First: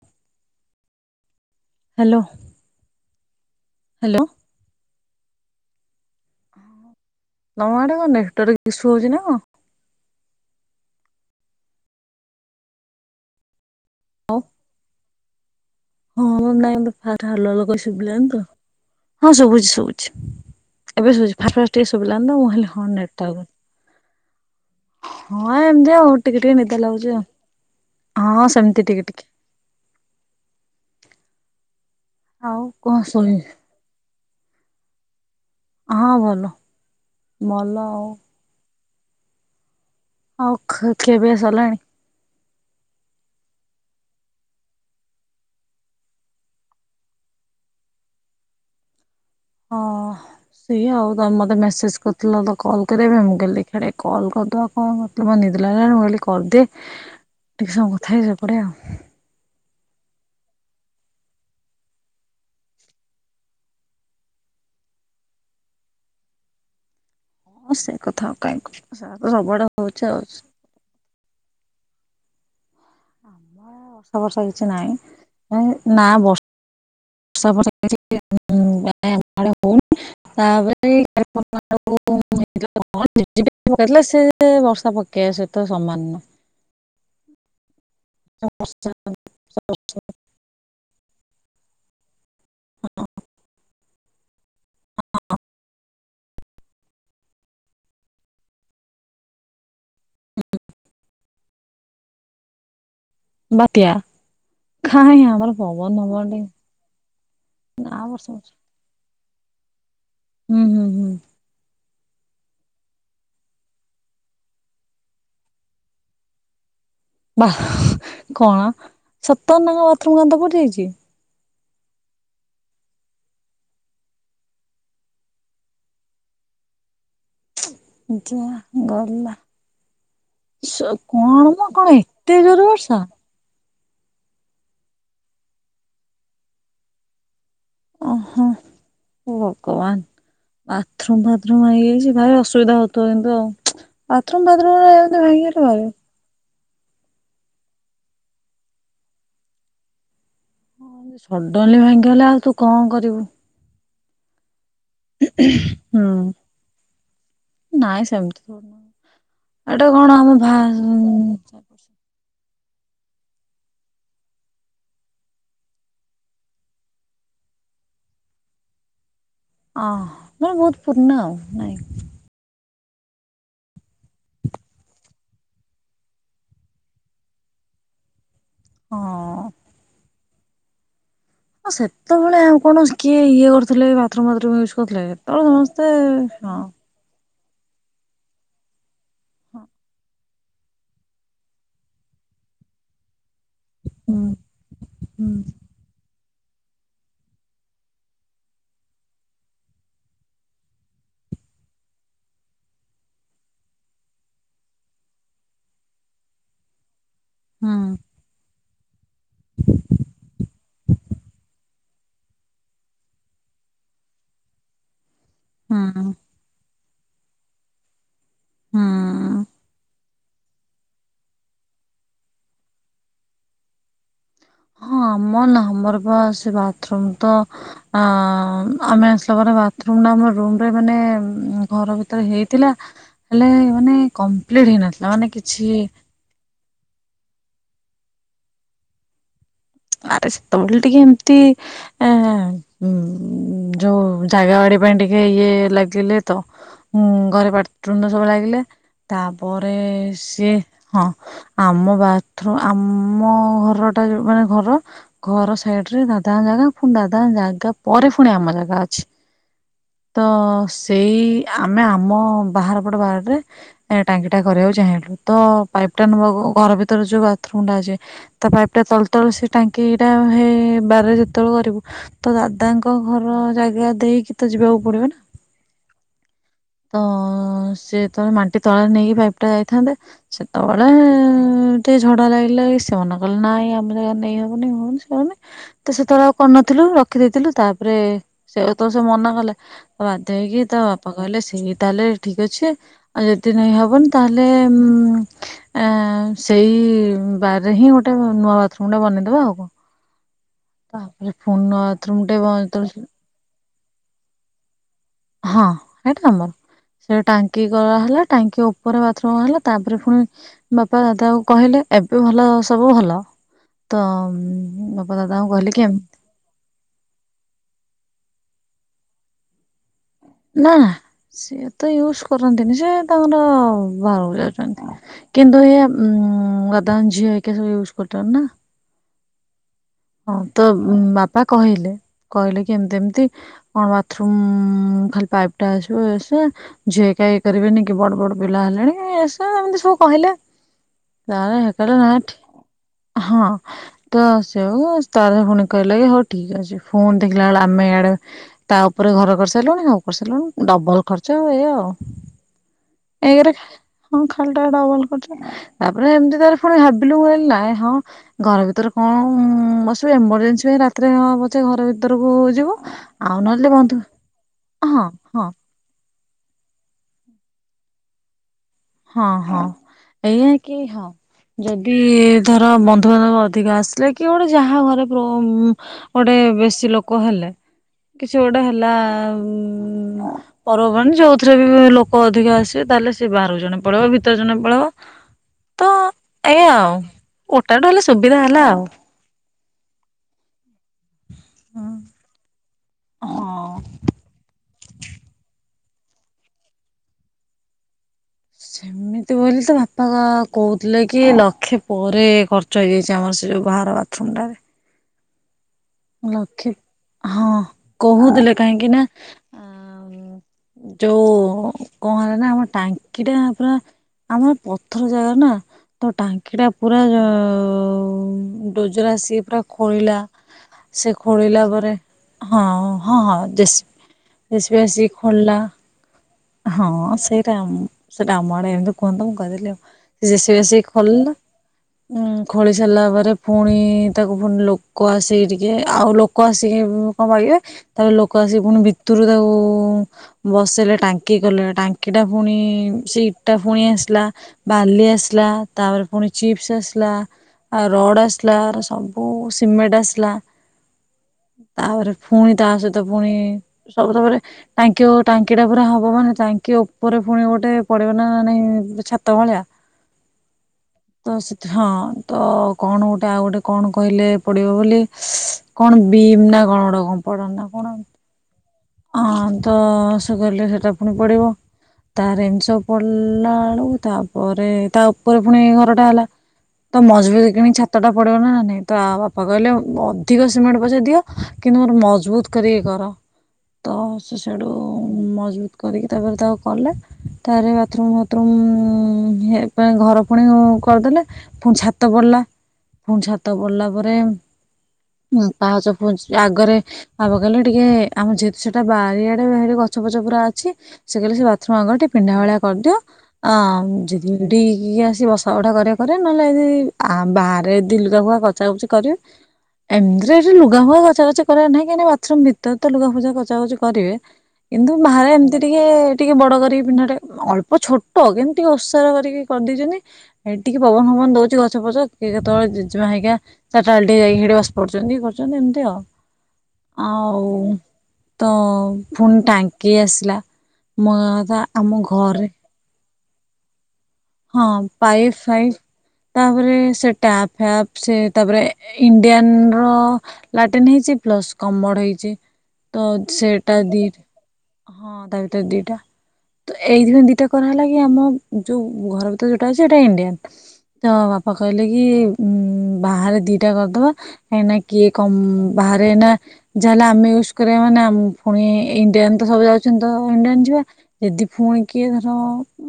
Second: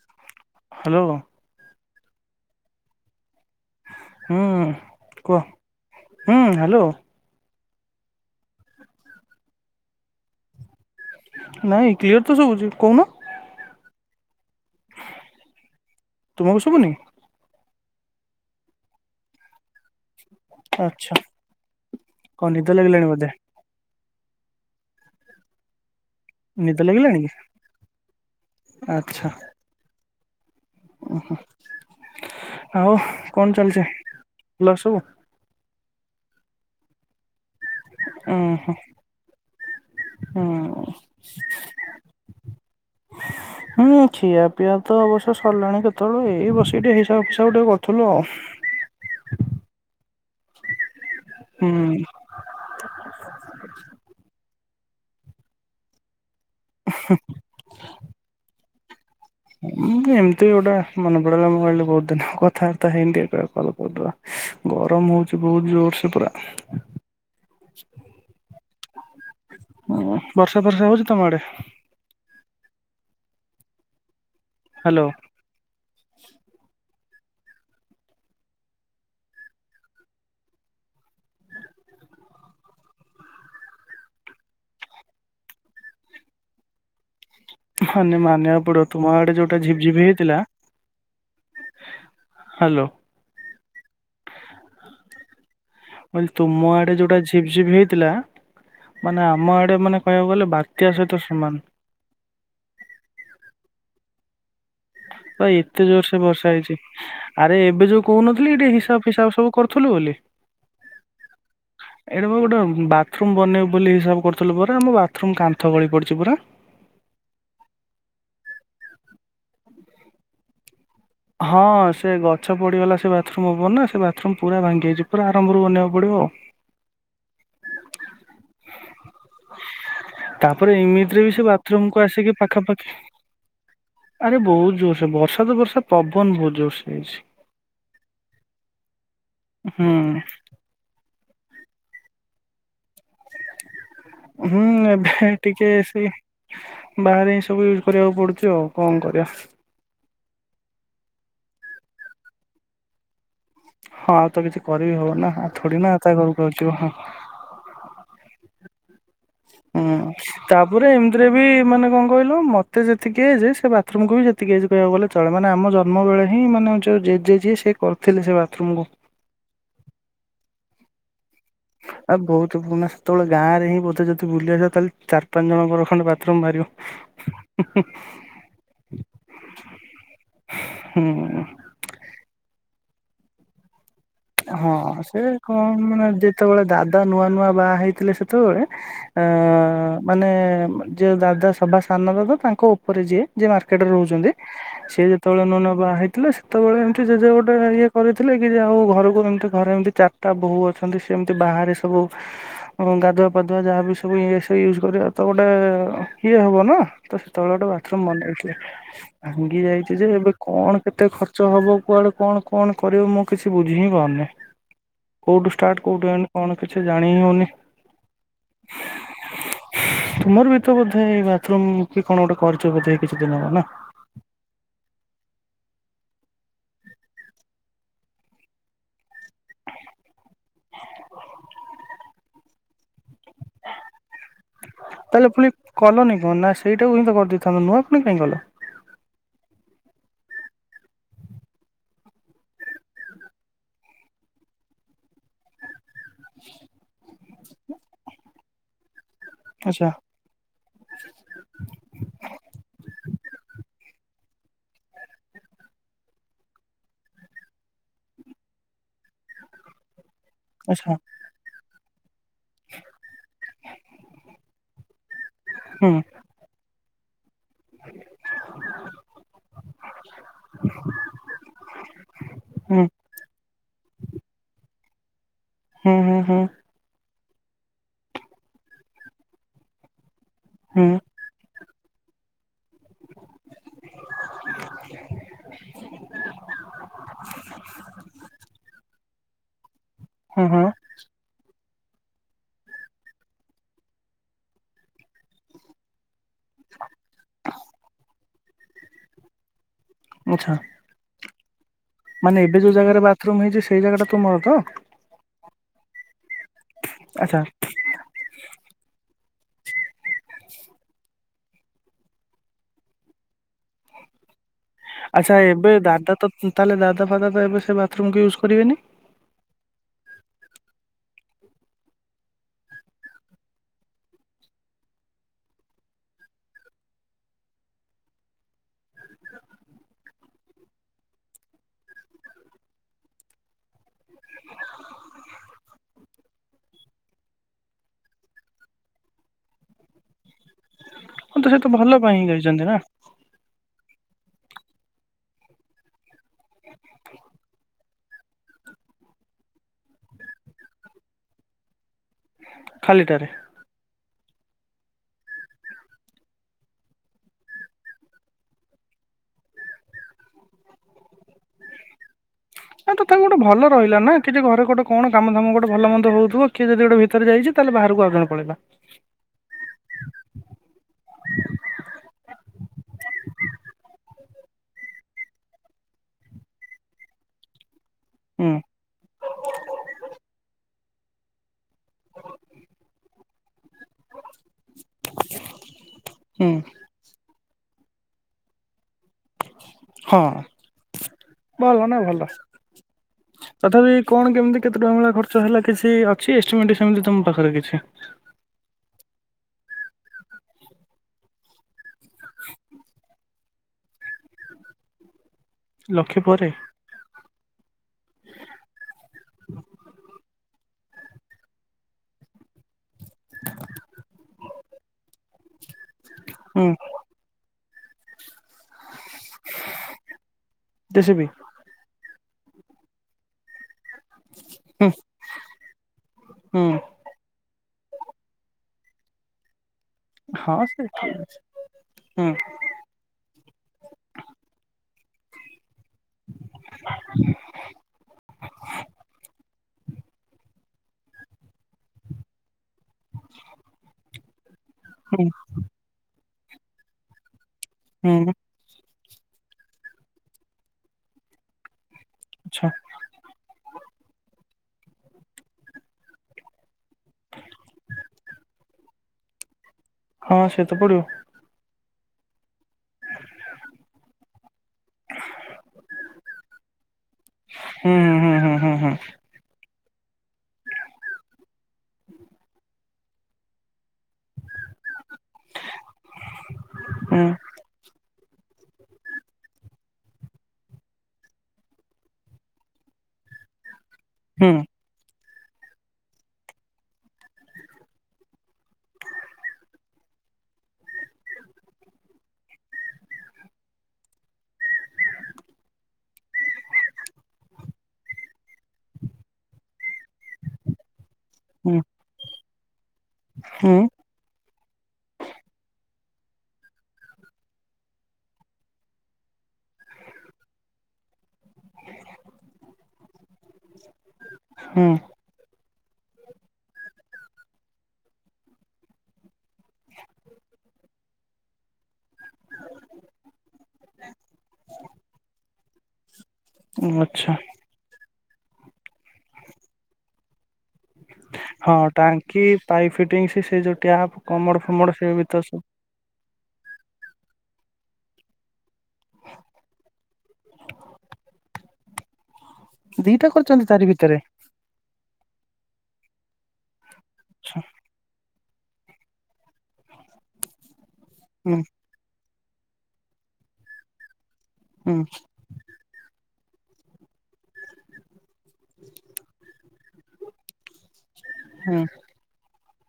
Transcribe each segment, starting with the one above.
[inaudible] Hello hello ହୁଁ। କୁହ ହୁଁ ହାଲୋ ତମ ଆଡେ କଣ ନେଟାର୍ ସୁବୁଛି ନା କଣ ନାଇଁ କ୍ଲିୟର ତ ସବୁଛି କହୁନ [inaudible] ହଁ ତୁମକୁ ନାଇଁ ଶୁଭୁନି [unintelligible] ଶୁଭିଲ ତ ହଁ ଶୁଭୁଛି ଶୁବୁ ଏବେ ଆଚ୍ଛା ଶୁୁବୁଚି ଫାଷ୍ଟ ଫାଷ୍ଟ ଟିକେ ଶୁିବିଲାନି ତ କଣ ମୁଁ ନିଦ ଲାଗିଲାଣି ବୋଧେ [unintelligible] ହଁ ଏମତି ଆଉ ଟିକେ ଟିକେ ନିଦ ଲାଗୁଛି ଲାଗିଲାଣି କି ହଁ ସେମିତି ଟିକେ ଟିକେ [inaudible] ଓହୋ ଆଉ କଣ ଶୋଇବି କଣ ଚାଲିଚି। ଲସୁ ହଁ ଭଲ ଭଲ ଆଉ ଉଁ ହୁଁ। ଆଉ ହୁଁ ଖିଆ ପିଆ ସରିଲାଣି [inaudible] ହୁଁ ଖିଆ ପିଆ ତ ଅବଶ୍ୟ ସରିଲାଣି କେତେବେଳଳୁ। ଏଇ ବସିକି ଟିକେ ହିସାବ ଫିସାବ ଟିକେ କରୁଥିଲୁ ଆଉ। ହଁ ସେଇଆ ଆଉ ମତେ ମେସେଜ ହୁଁ କରିଥିଲ ତ କଲ୍ କରବି ମୁଁ କହିଲି ଦେଖିଆ କଲ୍ କରିଦବା କଣ ମତ ନିଦ ନାଗିଲାଣି ମୁଁ କରିଦେ ଟିକେ ସମୟ କଥା ହେଇ ସୋଇପଡିବା ଆଉ ଏମିତି ଗୋଟେ ମନେ ପଡଲା ମୁଁ କହିଲି ବହୁତ ଦିନ କଥାବାର୍ତ୍ତା ହେଇି କଲ କରିଦବା। ଗରମ ହଉଛି ବହୁତ ଜୋରସ ପୁରା ହଁ ସେ କଥା ଆଉ କାହିଁ କହି ସେୟା ତ ସବୁଆଡେ ହଉଛି ଆଉ ବର୍ଷା ଫର୍ଷା ହଉଛି ତମ ଆଡେ ଆମ [inaudible] ଏ ବର୍ଷ କିଛି ହ୍ୟାଲୋ ନାହିଁ ନା ବସ ବର୍ଷାଡ ହଉନି ତାପରେେଇ [unintelligible] ସେ ବର୍ଷା ପକେଇବା ସହିତ ସମାନ ନୁହଁ ମାନେ ମାନିବାକୁ ପଡିବ ତୁମ ଆଡେ ଯୋଉଟା ଝିପଝିପି ହେଇଥିଲା ହାଲୋ। କହିଲି ତୁମ ଆଡେ ଯୋଉଟା ଝିପ୍ ଝିପ୍ ହେଇଥିଲା ମାନେ ଆମ ଆଡେ ମାନେ କହିବାକୁ ଗଲେ ବାତ୍ୟା ସହିତ ସ ସମାନ ବାତ୍ୟା। ଭ କାହିଁ [unintelligible] ଆମର ଏତେ ପବନ ଜୋର ସେ ଫବନ ବର୍ଷା ଟିକେ ହେଇଛି ଆରେ ଏବେ ନା ଯୋଉ ବର୍ଷା ବର୍ଷା କହୁନଥିଲି ଟିକେ ହିସାବ ଫିସାବ ସବୁ କରୁଥିଲୁ ବୋଲି। ହୁଁ ହୁଁ ହୁଁ ଏଇଟା ମୁ ଗୋଟେ ବାଥରୁମ୍ ବନେଇବୁ ବୋଲି ହିସାବ କରୁଥିଲୁ ପରା ଆମ ବାଥରୁମ କାନ୍ଥ ଗଳି ପଡ଼ିଛି ପୁରା ବା କଣ ସତର୍ ତାଙ୍କ ବାଥରୁମ କାନ୍ତ ପଡିଯାଇଛି ହଁ ସେ ଗଛ ପଡିଗଲା ସେ ବାଥରୁମ ଉପରେ ନା ସେ ବାଥରୁମ୍ ପୁରା ଭାଙ୍ଗି ଯାଇଛି ପୁରା ଆରମ୍ଭରୁ ବନେଇବାକୁ ପଡିବ ଆଉ ଯା ଗଲା ତାପରେ ସ ଏମିତିରେ ବି ସେ କଣ ମ ବାଥରୁମ କଣ କୁ ଆସିକି ଏତେ ଜୋର ପାଖାପାଖି ବର୍ଷା ଆରେ ବହୁତ ଜୋରସେ ବର୍ଷା ତ ବର୍ଷା ପବନ ବହୁତ୍ ଯୋର୍ ସେ ହେଇଛି। ଓହୋ ଭଗବାନ ହୁଁ ବାଥରୁମ ବା ପ୍ର [unintelligible] ହେଇଯାଇଛି ଭାରି ଅସୁବିଧା ହଉଥିବ କିନ୍ତୁ ଆଉ ବାଥ୍ ରୁମ୍ ହୁଁ ବାଥ୍ ରୁମ୍ ରେ ଏବେ ଏମିତି ଭାଙ୍ଗି ଲେ କଣ ଟିକେ କରିବ ସେ ବାହାରେ ହିଁ ସବୁ ୟୁଜ୍ କରିବାକୁ ପଡୁଛି ଆଉ କଣ କରିବା ହଁ ସଡନ୍ ଲି ଭାଙ୍ଗିଗଲା ଆଉ ତୁ କଣ କରିବୁ ହଁ ତ କିଛି କରିବି ହବନି ନା ଆଉ ଥୋଡି ନା ତା ହୁଁ ଘରକୁ [unintelligible] ହଁ ଧଣ [inaudible] ହୁଁ ତାପରେ ଏମିତିରେ ବି ମାନେ କଣ କହିଲ ମ ଏତେ ଯେତିକି ଏଯେ ସେ ବାଥରୁମକୁ ବି ଯେତିକି ଏଯେ କହିବାକୁ ଗଲେ ଚଳିଵ ମାନେ ଆମ ଜନ୍ମ ବେଳେ ହିଁ ମାନେ ଯୋଉ ଜେଜେ ଯିଏ ସେ କରିଥିଲେ ସେ ବାଥରୁମ କୁୁ ଅ ମର [unintelligible] ବହୁତ ପୁରୁଣା ଆଉ ନାଇଁ ଆ ବହୁତ ପୁରୁଣା ସେତେବେଳେ ଗାଁ ରେ ହିଁ ବୋଧେ ଯଦି ବୁଲି ଆସିବା ତାହେଲେ ଚାର ପାଞ୍ଚ ଜଣଙ୍କର ଖଣ୍ଡେ ବାଥରୁମ ଵାହାରିବ ହୁଁ ହୁଁ ହଁ ହୁଁ। ହଁ ସେତେବେଳେ ଆଉ କୌଣ କିଏ ଇଏ କରୁଥିଲେ ବାଥରୁମ ଫାଥରୁମ ୟୁଜ ହଁ କରୁଥିଲେ ସେ ସେତେବେଳେ କଣ ସମସ୍ତେ ମାନେ ହଁ ଯେତେବେଳେ ଦାଦା ନୂଆ ନୂଆ ବା ହେଇଥିଲେ ସେତୁରେ ଅ ହଁ ମାନେ ଯୋଉ ଦାଦା ସଭା ସ୍ଥାନର ତ ତାଙ୍କ ଉପରେ ଯିଏ ଯ ମାର୍କେଟ ରେ ହୁଁ ରହୁଛନ୍ତି ସେି ଯେତେବେଳେ ନ ନବା ଥିଲେ ସେତେବେଳେ ଏମିତି ଜେଜେ ଗୋଟେ ଇଏ କରିଥିଲେ କି ଆଉ ଘର ଏମିତି ଘରେ ଏମତି ଚାରିଟା ବୋଉ ଅଛନ୍ତି ସେ ଏମିତି ବାହାରେ ସବୁ ଗାଧୁଆ ପାାଧୁଆ ଯାହାବି ସବୁ ସବୁ ୟୁଜ କରିବା ତ ଗୋଟେ ଇଏ ହବ ନା ତ ସେତେବେଳେ ଗୋଟେ ହୁଁ ବାଥରୁମ ବନ୍ଦ ହେଇଥିଲେ। ଭାଙ୍ଗି ଯାଇଛି ଯେ ଏବେ କଣ କେତେ ଖର୍ଚ୍ଚ ହବ କୁଆଡେ କଣ କଣ କରିବ ମୁଁ କିଛି ବୁଝି ହିଁବ ଆ େ କୋଉଠୁ ହୁଁ ଷ୍ଟାର୍ଟ ହୁଁ କଉଠ ଆଣି କଣ ଆଛ ଜାଣି ଓନି ହଁ ତୁମର ବି ତ ବୋଧେ ଏଇ ବାଥମ କି କଣ ଗୋଟେ କରିଚ ବୋଧେ କିଛି ଦିନ ହବ ନା ହଁ ଆମର ନା ଆମର ବା ସେ ବାଥରୁମ ତ ଅ ଆମେ ଆସିଲା ପରେ ବାଥମ ଆମ ରମରେ ମାନେ ଘର ଭିତରେ ହେଇଥିଲା ହେଲେ ମାନେ କମ୍ପ୍ଲିଟ ହେଇନଥିଲା ତାହେଲେ ମାନେ ପୁଣି କିଛି କଲନି କଣ ନା ସେଇଟାକୁ ତ କରିଦେଇଥାନ୍ତ ନୂଆ ପୁଣି କାହିଁ ଗଲ ଆରେ ସେତେବେଳେ ଟିକେ ଏମତି ଉ ଯୋଉ ଜାଗା ବାଡି ପାଇଁ ଟିକେ ଇଏ ଲାଗ ଗଲେ ତ ଘରେ ବାୁଣ୍ଡ ସବୁ ଲାଗିଲେ ତାପରେ ଆଚ୍ଛା ସିଏ ହଁ ଆମ ବାଥରୁମ ଆମ ଘର ଟା ଯୋଉ ମାନେ ଘର ଘର ସାଇଡ ରେ ଦାଦାଙ୍କ ଜାଗା ପୁଣି ଦାଦା ଜାଗା ପରେ ପୁଣି ଆମ ଜାଗା ଅଛି। ତ ଆଚ୍ଛା ସେଇ। ଆମେ ଆମ। ବାହାର ପଟେ ବାହାରରେ ଟାଙ୍କି ଟା କରିବାକୁ ଚାହିଁଥିଲୁ ତ ହୁଁ ପାଇପ୍ ଟା ନ ଘର ଭିତ ଉର ଯୁଗ। ା ତା ପାଇପ ଟା। ସେ ଟାଙ୍କି ଟା ହେ ବାରେ ଯେତେବେ କରିବୁ ତ ହୁଁ ଦାଦାଙ୍କ ଘର ଜାଗା ଦେଇକି ତ ଯ କୁ ପଡିବ ନା ହୁଁ ହୁଁ ହୁଁ। ଅ ସେତଳେ ମାଟି ତଳୋରେ ନେଇକି ପାଇପ୍ ଟା ଯାଇଥାନ୍ତେ। ସେତେବେଳେ। ହୁଁ ଏତେ ଝଡା ଲାଗିଲା ସେ ମନ କଲେ ନା ଜା ନେଇ ହବ ନ ହବନି ସେନି ତ ସେତେବେଳେ ଆଉ କରିନଥିଲୁ ରଖିଦେଇଥିଲୁ ତାପରେ ସେ ସେ ମନା କଲେ। ବାଧ୍ୟ ହଁ ହେଇକି ହଁ ତ ବାପ କହିଲେ ସେଇ ତାହେଲେ ଠିକ୍ ଅଛି ଆଉ ଯଦି ନହବନି ତାହେଲେ ସେଇ ବାରରେ ହିଁ ଗୋଟେ ମ ଗୋଟେ ବନେଇ ଦବା ଆଉ କଣ। ଆଚ୍ଛା ତାପରେ ପୁଣି ନୂଆ ବାଥରୁମ ଟେ ମାନେ ଏବେ ଯୋଉ ଯେତେବେଳେ ଜାଗାରେ ବାଥରୁମ ହେଇଛି ସେଇ ଜାଗାଟା ତୁମର ତ? ହଁ ସେଇଟା ଆମର ସେ ଆଚ୍ଛା ଟାଙ୍କି ହେଲା ଟାଙ୍କି ଉପରେ ବାଥରୁମ ହେଲା ତାପରେ ପୁଣି ବାପା ଦାଦକୁ କହିଲେ ଏବେ ଭଲ ସବୁ ଭଲ ତ ବାପା ଆଚ୍ଛା ଦାଦାଙ୍କୁ କହିଲେ ଏବେ କି ଏମ ଦାଦା ତ ତାହେଲେ ଦାଦା ଫାଦା ତ ଏବେ ସେ ବାଥରୁମକୁ ୟୁଜ୍ କରିବେନି? ନା ନା ସିଏ ତ ୟୁଜ କରନ୍ତିନି ସେ ତାଙ୍କର ବାହାରକୁ ଯାଉଛନ୍ତି କିନ୍ତୁ ଏଇଆ ଦାଦାଙ୍କ ଝିଅ ହେରିକା ସବୁ ୟୁଜ କରୁଛନ୍ତି ନା ହଁ ତ ବାପା କହିଲେ କହିଲେ କି ଏମତି ଏମିତି କଣ ବାଥରୁମ୍ ଖାଲି ପାଇପ ଟା ଆସିବ ଇଏ ସିଏ ଝିଆ ହେରିକା ଇଏ କରିବେନି କି ବଡ ବଡ ପିଲା ହେଲେଣି ଇଏ ସିଏ ଏମତି ସବୁ କହିଲେ ହଁ ତା ତ ସେ ତ ଏ କ ଭଲ ନା ପାଇଁ ହିଁ ଯାଇଛନ୍ତି ନା ହଁ ଦଶ ଆଉ ତାର ପୁଣି କହିଲେ କି ଠିକ୍ ଅଛି ଫୋନ୍ ଦେଖିଲା ବେଳେ ଆମେ ଆଡେ ତା ଉପରେ ଘର କରିସାରିଲୁଣି ହଉ କରିସାରିଲୁଣି ଡବଲ ଖର୍ଚ୍ଚ ଇଏ ଆଉ। ଖାଲିଟାରେ। ଏକରେ ହଁ ଖାଲିଟାରେ ଡବଲ ଖର୍ଚ୍ଚ ତାପରେ ଏମିତି ତରେ ପୁଣି ଭାବିଲୁ ହେ ନାଁ ହଁ ଘର ଭିତରେ କଣ ହୁଁ ବସବୁ ଏମୋରଜେନ୍ସି ପାଇଁ ରାତିରେ ପଛେ ଘର ଭିତରକୁ ଯିବୁ ନା ତ ତାଙ୍କୁ ଗୋଟେ ଆଉ ଭଲ ନହେଲେ ବନ୍ଧୁ ରହିଲା କିଛି ଘରେ ଗୋଟେ ହଁ କଣ କାମ ହଁ ଧାମ ଗୋଟେ ଭଲ ମନ୍ଦ ହଉ ତୁବ କିଏ ଯଦି ଗୋଟେ ଭିତରେ ଯାଇଛି ତାହେଲେ ବାହାରକୁ ଆଉ ଜଣେ ପଳେଇଲା ହଁ ହଁ ଏଇଆା କି ହଁ ଯଦି ଧର ବନ୍ଧୁବାନ୍ଧବ ଅଧିକ ଆସିଲେ କି ଗୋଟେ ଯାହା ଘରେ ଗୋଟେ ଗୋଟେ ବେଶୀ ଲୋକ ହେଲେ କିଛି ହୁଁ ଗୋଟେ ହେଲା ଉ ପର୍ବବାଣି ଯୋଉଥିରେ ବି ଲୋକ ଅଧିକ ଆସିବେ ତାହେଲେ ସେ ବାହାରୁ ଜଣେ ପଳେଇବ ଭିତରେ ଜଣେ ପଳେଇବ ତ ହୁଁ ଏଇଆ ଆଉ ଓଟାଠୁ ହେଲେ ସୁବିଧା ହେଲା ଆଉ ହଁ ଭଲ ନା ଭଲ ହଁ ତଥାପି କଣ କେମିତି କେତେ ଟଙ୍କା ଭଳିଆ ଖର୍ଚ୍ଚ ହେଲା କିଛି ଅଛି ଏଷ୍ଟେମଡିସନ ଯେ ତମ ପାଖରେ କିଛି? ଏମିତି ବୋଲିତ ବାପା କହୁଥିଲେ କି ଲକ୍ଷେ ପରେ ଖର୍ଚ୍ଚ ହେଇଯାଇଛି ଆମର ସେ ଯୋଉ ବାହାର ବାଥରୁମଟାରେ। ଲକ୍ଷେ ହଁ କହୁଥିଲେ କାହିଁକି ନା ଯୋଉ କଣ ହେଲା ନା ଆମ ଟାଙ୍କ କିିଟା ପୁରା ଆମର ପ ର ଜାଗା ନା ତ ଟାଙ୍କି ହୁଁ ଟା ପୁରା ଆ ଡୋଜରା ସିଏ ପୁରା ଖୋଳିଲା ସେ ଜେସିବି ଖୋଳିଲା ପରେ ହଁ ହଁ ହଁ ଜେସ୍ ଜେସିବି ହୁଁ ଆସ ଖୋଲିଲା ହୁଁ ହଁ ସେଇଟା ସେଇଟା ଆମ ଆଡେ ଏମି ଦେ କୁହନ୍ତି ତ ମୁଁ କହିଦେଲି ଆଉ ସେ ଯେସିବି ଆସିକି ଖଳିଲା ଉଁ ହୁଁ ଖଳି ସାରିଲା ପରେ ପୁଣି ତାକୁ ପୁଣି ଲ କୁଆସିଇ ଟଏ ଆଉ ଲୋକ ଆସିକି କଣ ପାଇବେ ତାପରେ ଲୋକ ଆସିକି ପୁଣି ଭିତରୁ ତାକୁ ହୁଁ, ବସେଇଲେ ଟାଙ୍କି କଲେ ଟାଙ୍କି ଟା ପୁଣି ସେ ଇ ଟା ପୁଣି ଆସିଲା। ବାଲି ହୁଁ ଆସିଲା ତାପର ପୁଣି ଚିପ୍ସ ଆସିଲା। ଆଉ ରଡ ହୁଁ ଆସଲା, ମାନ୍ ସବୁ କଉ ସିମେଣ୍ଟ୍ ଆସିଲା? ତାପରେ, ପୁଣି ଆଛା ତା ସହିତ ପୁଣି ସବୁ ସବୁ ଟାଙ୍କି ଟାଙ୍କି ଟା ପୁରା ହାବ ମା ଟାଙ୍କି ଉପରେ ପୁଣି ଗୋଟେ ପଡିବ ନା ନାଇ ଯୋ ଛାତ ବଳିଆ ହଁ ସେ ତ ପଡିବ। ତ କଣ ଗୋଟେ ଆଉ ଗଟେ କଣ କହିଲେ ପଡିବ ବୋଲି? କଣ ବିମ୍ ନା କଣ [unintelligible] ନା କଣ? ହୁଁ ହୁଁ ହୁଁ ହୁଁ ହଁ ତ ସେ କରିଲେ ସେଟା ପୁଣି ପଡିବ। ତା ରିମ ସହ ପଲା ଣୁ ତାପରେ ତା ଉ ଉପରେ ପୁଣି ଏ ଘରଟା ହେଲା, ତ ହୁଁ ମଜବୁତ କେମତି ଛାତଟା ପଡିବ ନା ନା ନାଇଁ, ତା ବାପା କହିଲେ ଅ ଧିକ ସିମେଣ୍ଟ ପଇସା ଦିଅ କିନ୍ତୁ ମୋ ମଜବୁତ କରିକି କର। ତ ସେ ହୁଁ ହୁଁ ସେଆଡୁ ମଜବୁତ କରିକି ତାପରେ ତାକୁ କଲେ ତାରେ ବଥରୁମ ଫଥରୁମ ଉ ଘର ପୁଣି ଉ କରିଦେଲେ ପୁଣ ଛାତ ପଡ଼ିଲା ପୁଣି ଛାତ ପଡିଲା ପରେ, ପାହାଚ ଉ ଆଗରେ ଆଗ କଲେ ଟିକେ ଆମର ଯେହେତୁ ସେଟା ବାରିଆଡେ ବାଡ଼ିରେ ଗଛ ପଛ ପୁରା ଅଛି। ସେ କଇଲେ ସେ ବାଥରୁମ୍ ହୁଁ ଆଗରେ ଟି ପିଣ୍ଢା ଭଳି କରିଦିଅ। ଆ ହୁଁ ଯିଦି ଡି ଇଏ ଆସି ବ ସ ଉଡା କରିବ କରେ ନହେଲେ ଦି ଆ ବାହାରେ ଦି ଲୁଗା ପଚା ପଚି କଚି କରିବେ, ଏମିତିରେ ବି ଲୁଗା ମୁ କଚା କଚି କରେ ନାଇଁ କ ବାଥରୁମ ଭି ତ ଲୁଗା ପୂଜା କଚା କଚି କରେ, ହୁଁ କିନ୍ତୁ ବାହାରେ ଏମତି ଟିକେ ଟିକେ ବଡ କରିକି ପିଣ୍ଢା ଟେ, ଅଳ୍ପ ଛୋଟ କେମିତି ଓସାର କରିକି କରିଦେଇଚନ୍ତି, ଟିକେ ପବନ ଫବନ ଦଉଚି, ଗଛ ଫଛ କିଏ କେତେବେଳେ ଜେଜେ ମା ହେଇକା ସକାଳୁ ଟିକେ ଯାଇକି ସେଠି ବସି ପଡୁଛନ୍ତି କରୁଚନ୍ତି ଏମିତି ଆଉ। ହୁଁ ଆଚ୍ଛା ଆଉ। ତ ଫୁଣି ଟାଙ୍କି ଆସିଲା, ମର ଆମ ଘରେ - ଟିଙ୍ଗ ସେ ଟାପ୍ ହଁ ପାଏସାଇଜ୍ ତାପରେ ସେ ଟ୍ୟାପ ଫ୍ୟାପ ସେ ତାପରେ ଇଣ୍ଡିଆନର ଲାଟିନି ହେଇଚି ପ୍ଲସ୍ କମଡ଼ ହେଇଚି। ତ ଦିଟା କରିଛନ୍ତି ସେଟା ତାରି ଦି ଭିତରେ ହଁ ତା ଭିତରେ ଦିଟା ଏଇଥି ପାଇଁ ଦିଟା ଆଛା କରାହେଲା କି ଆମ ଯଉ ଘର ଭିତରେ ଯୋଉଟା ଅଛି ସେଇଟା ଇଣ୍ଡିଆନ୍ ତ ବାପା ହୁଁ କହିଲେ କି ଉଁ ବାହାରେ ଦିଟା କରିଦବା ହେଁନା ହୁଁ କିଏ କମ ବାହାରେ ନା। ଯାଲା ଆମେ। ୟ କରିବା ମାନେୁଣି ଇଣ୍ଡିଆ ତ ସବୁାଉ। ପର୍ଯ୍ୟ ଏଣ୍ଡ ଆଣି ଯିବା। ଯଦି ପୁଣି ହୁଁ କିଏ ଧର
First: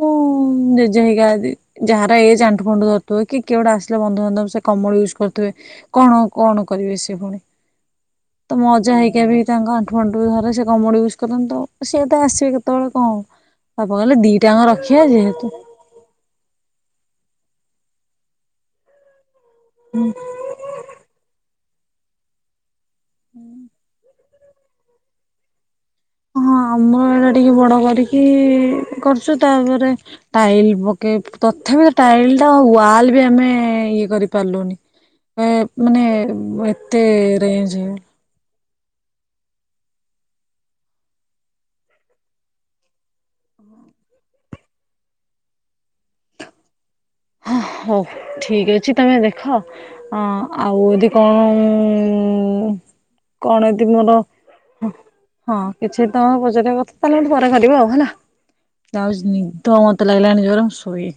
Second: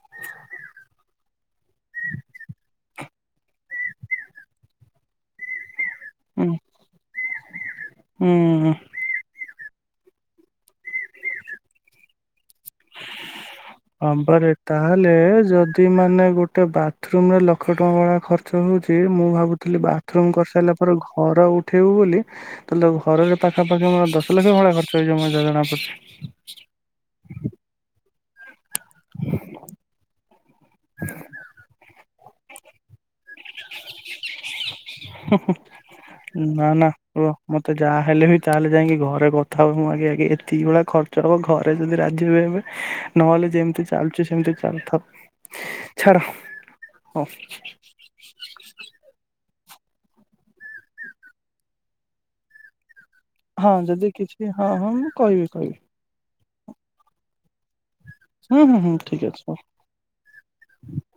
ମୁଁ। ଯାହାର ଏାଣ୍ଠୁ ଫୁଣ୍ୁ ଧରଥିବ କିଏ ଗୋଟେ ଆସିଲେ ବନ୍ଧୁବାନ୍ଧବ ସେ କମଳ ୟୁଜ୍ କରଥିବେ କଣ ହୁଁ କଣ କରିବେ ସେ ପୁଣି ତ ହୁଁ ମଜା ହେଇକି ବି ତାଙ୍କ ଆଠୁଣ୍ୁରେ ସେ କମୁ ୁଜ କରନ୍ତି ତ ସ ସେଏ ତ ଆସେ କେ ହଁବାରେ ରଖିବା ତାହେଲେ ଯେହେତୁ ଯଦି ମାନେ। ଗୋଟେ ବାଥରୁମ ରେ ଲକ୍ଷ ଟଙ୍କା ଭଳିଆ ଖର୍ଚ୍ଚ ହଉଛି ମୁଁ ଭାବୁ। ଥିଲ ହଁ ବାଥରୁମ କରିସାରିଲା ପରେ ଘର ଉଠ। ଠଉ ବୋଲି। ତା ଘରରେ ପାଖା ପାାଖି ମର। ତାଲେ ଭଳି ଖର୍୍ଚ ଜମା ଜଣା ପଡ଼ଛି। କି କରୁଛୁ ତାପରେ। ଟାଇଲ ପକେ ତଥାପି ତ ପଟା ୱାଲ ଆମେ ଇଏ କରିପାରିଲୁନି ମାନେ ନା ନା ଏତେ ରୁହ ମତେ ରେଞ୍ଜ ଯାହା ହେଲେ ବି ତାହେଲେ ଯାଇକି ଘରେ କଥା ହବ ମୁଁ ଆଗେ ଆେ ଏତିକି ଭଳିଆ ଖର୍ଚ୍ଚ ହବ ଘରେ ଯଦି ରାଜି ବି ହେବେ ନହେଲେ ଯେମିତି ଚାଲଚ ସେମିତି ଚାଲିଥାଉ ଛାଡ ହ ଠିକ ଅଛି ତମେ ଦେଖ ଦେଖ ଆଉ ଯଦି କଣ କଣ ହଁ ଏଦି ଯଦି ମୋର କିଛି ହଁ ମୁଁ କହିବି ହଁ କହିବି କିଛି ତମ ହବ। ଯ କଥା ତାହେଲେ ପରେ କରିବ ଆଉ ହେଲା। ହୁଁ ହୁଁ ହୁଁ ତାଉ ଠିକ ଅଛି ହଉ ନିଦ ମତେ ଲାଗିଲଣିି ଜୋର ଶୋଇ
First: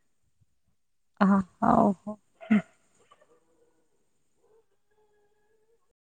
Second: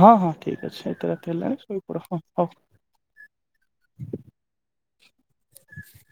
ହଁ ହଁ ଠିକ ଅଛି ଏତେ ରାତି ହେଲାଣି ଶୋଇପଡ ହଁ ହଉ। [inaudible]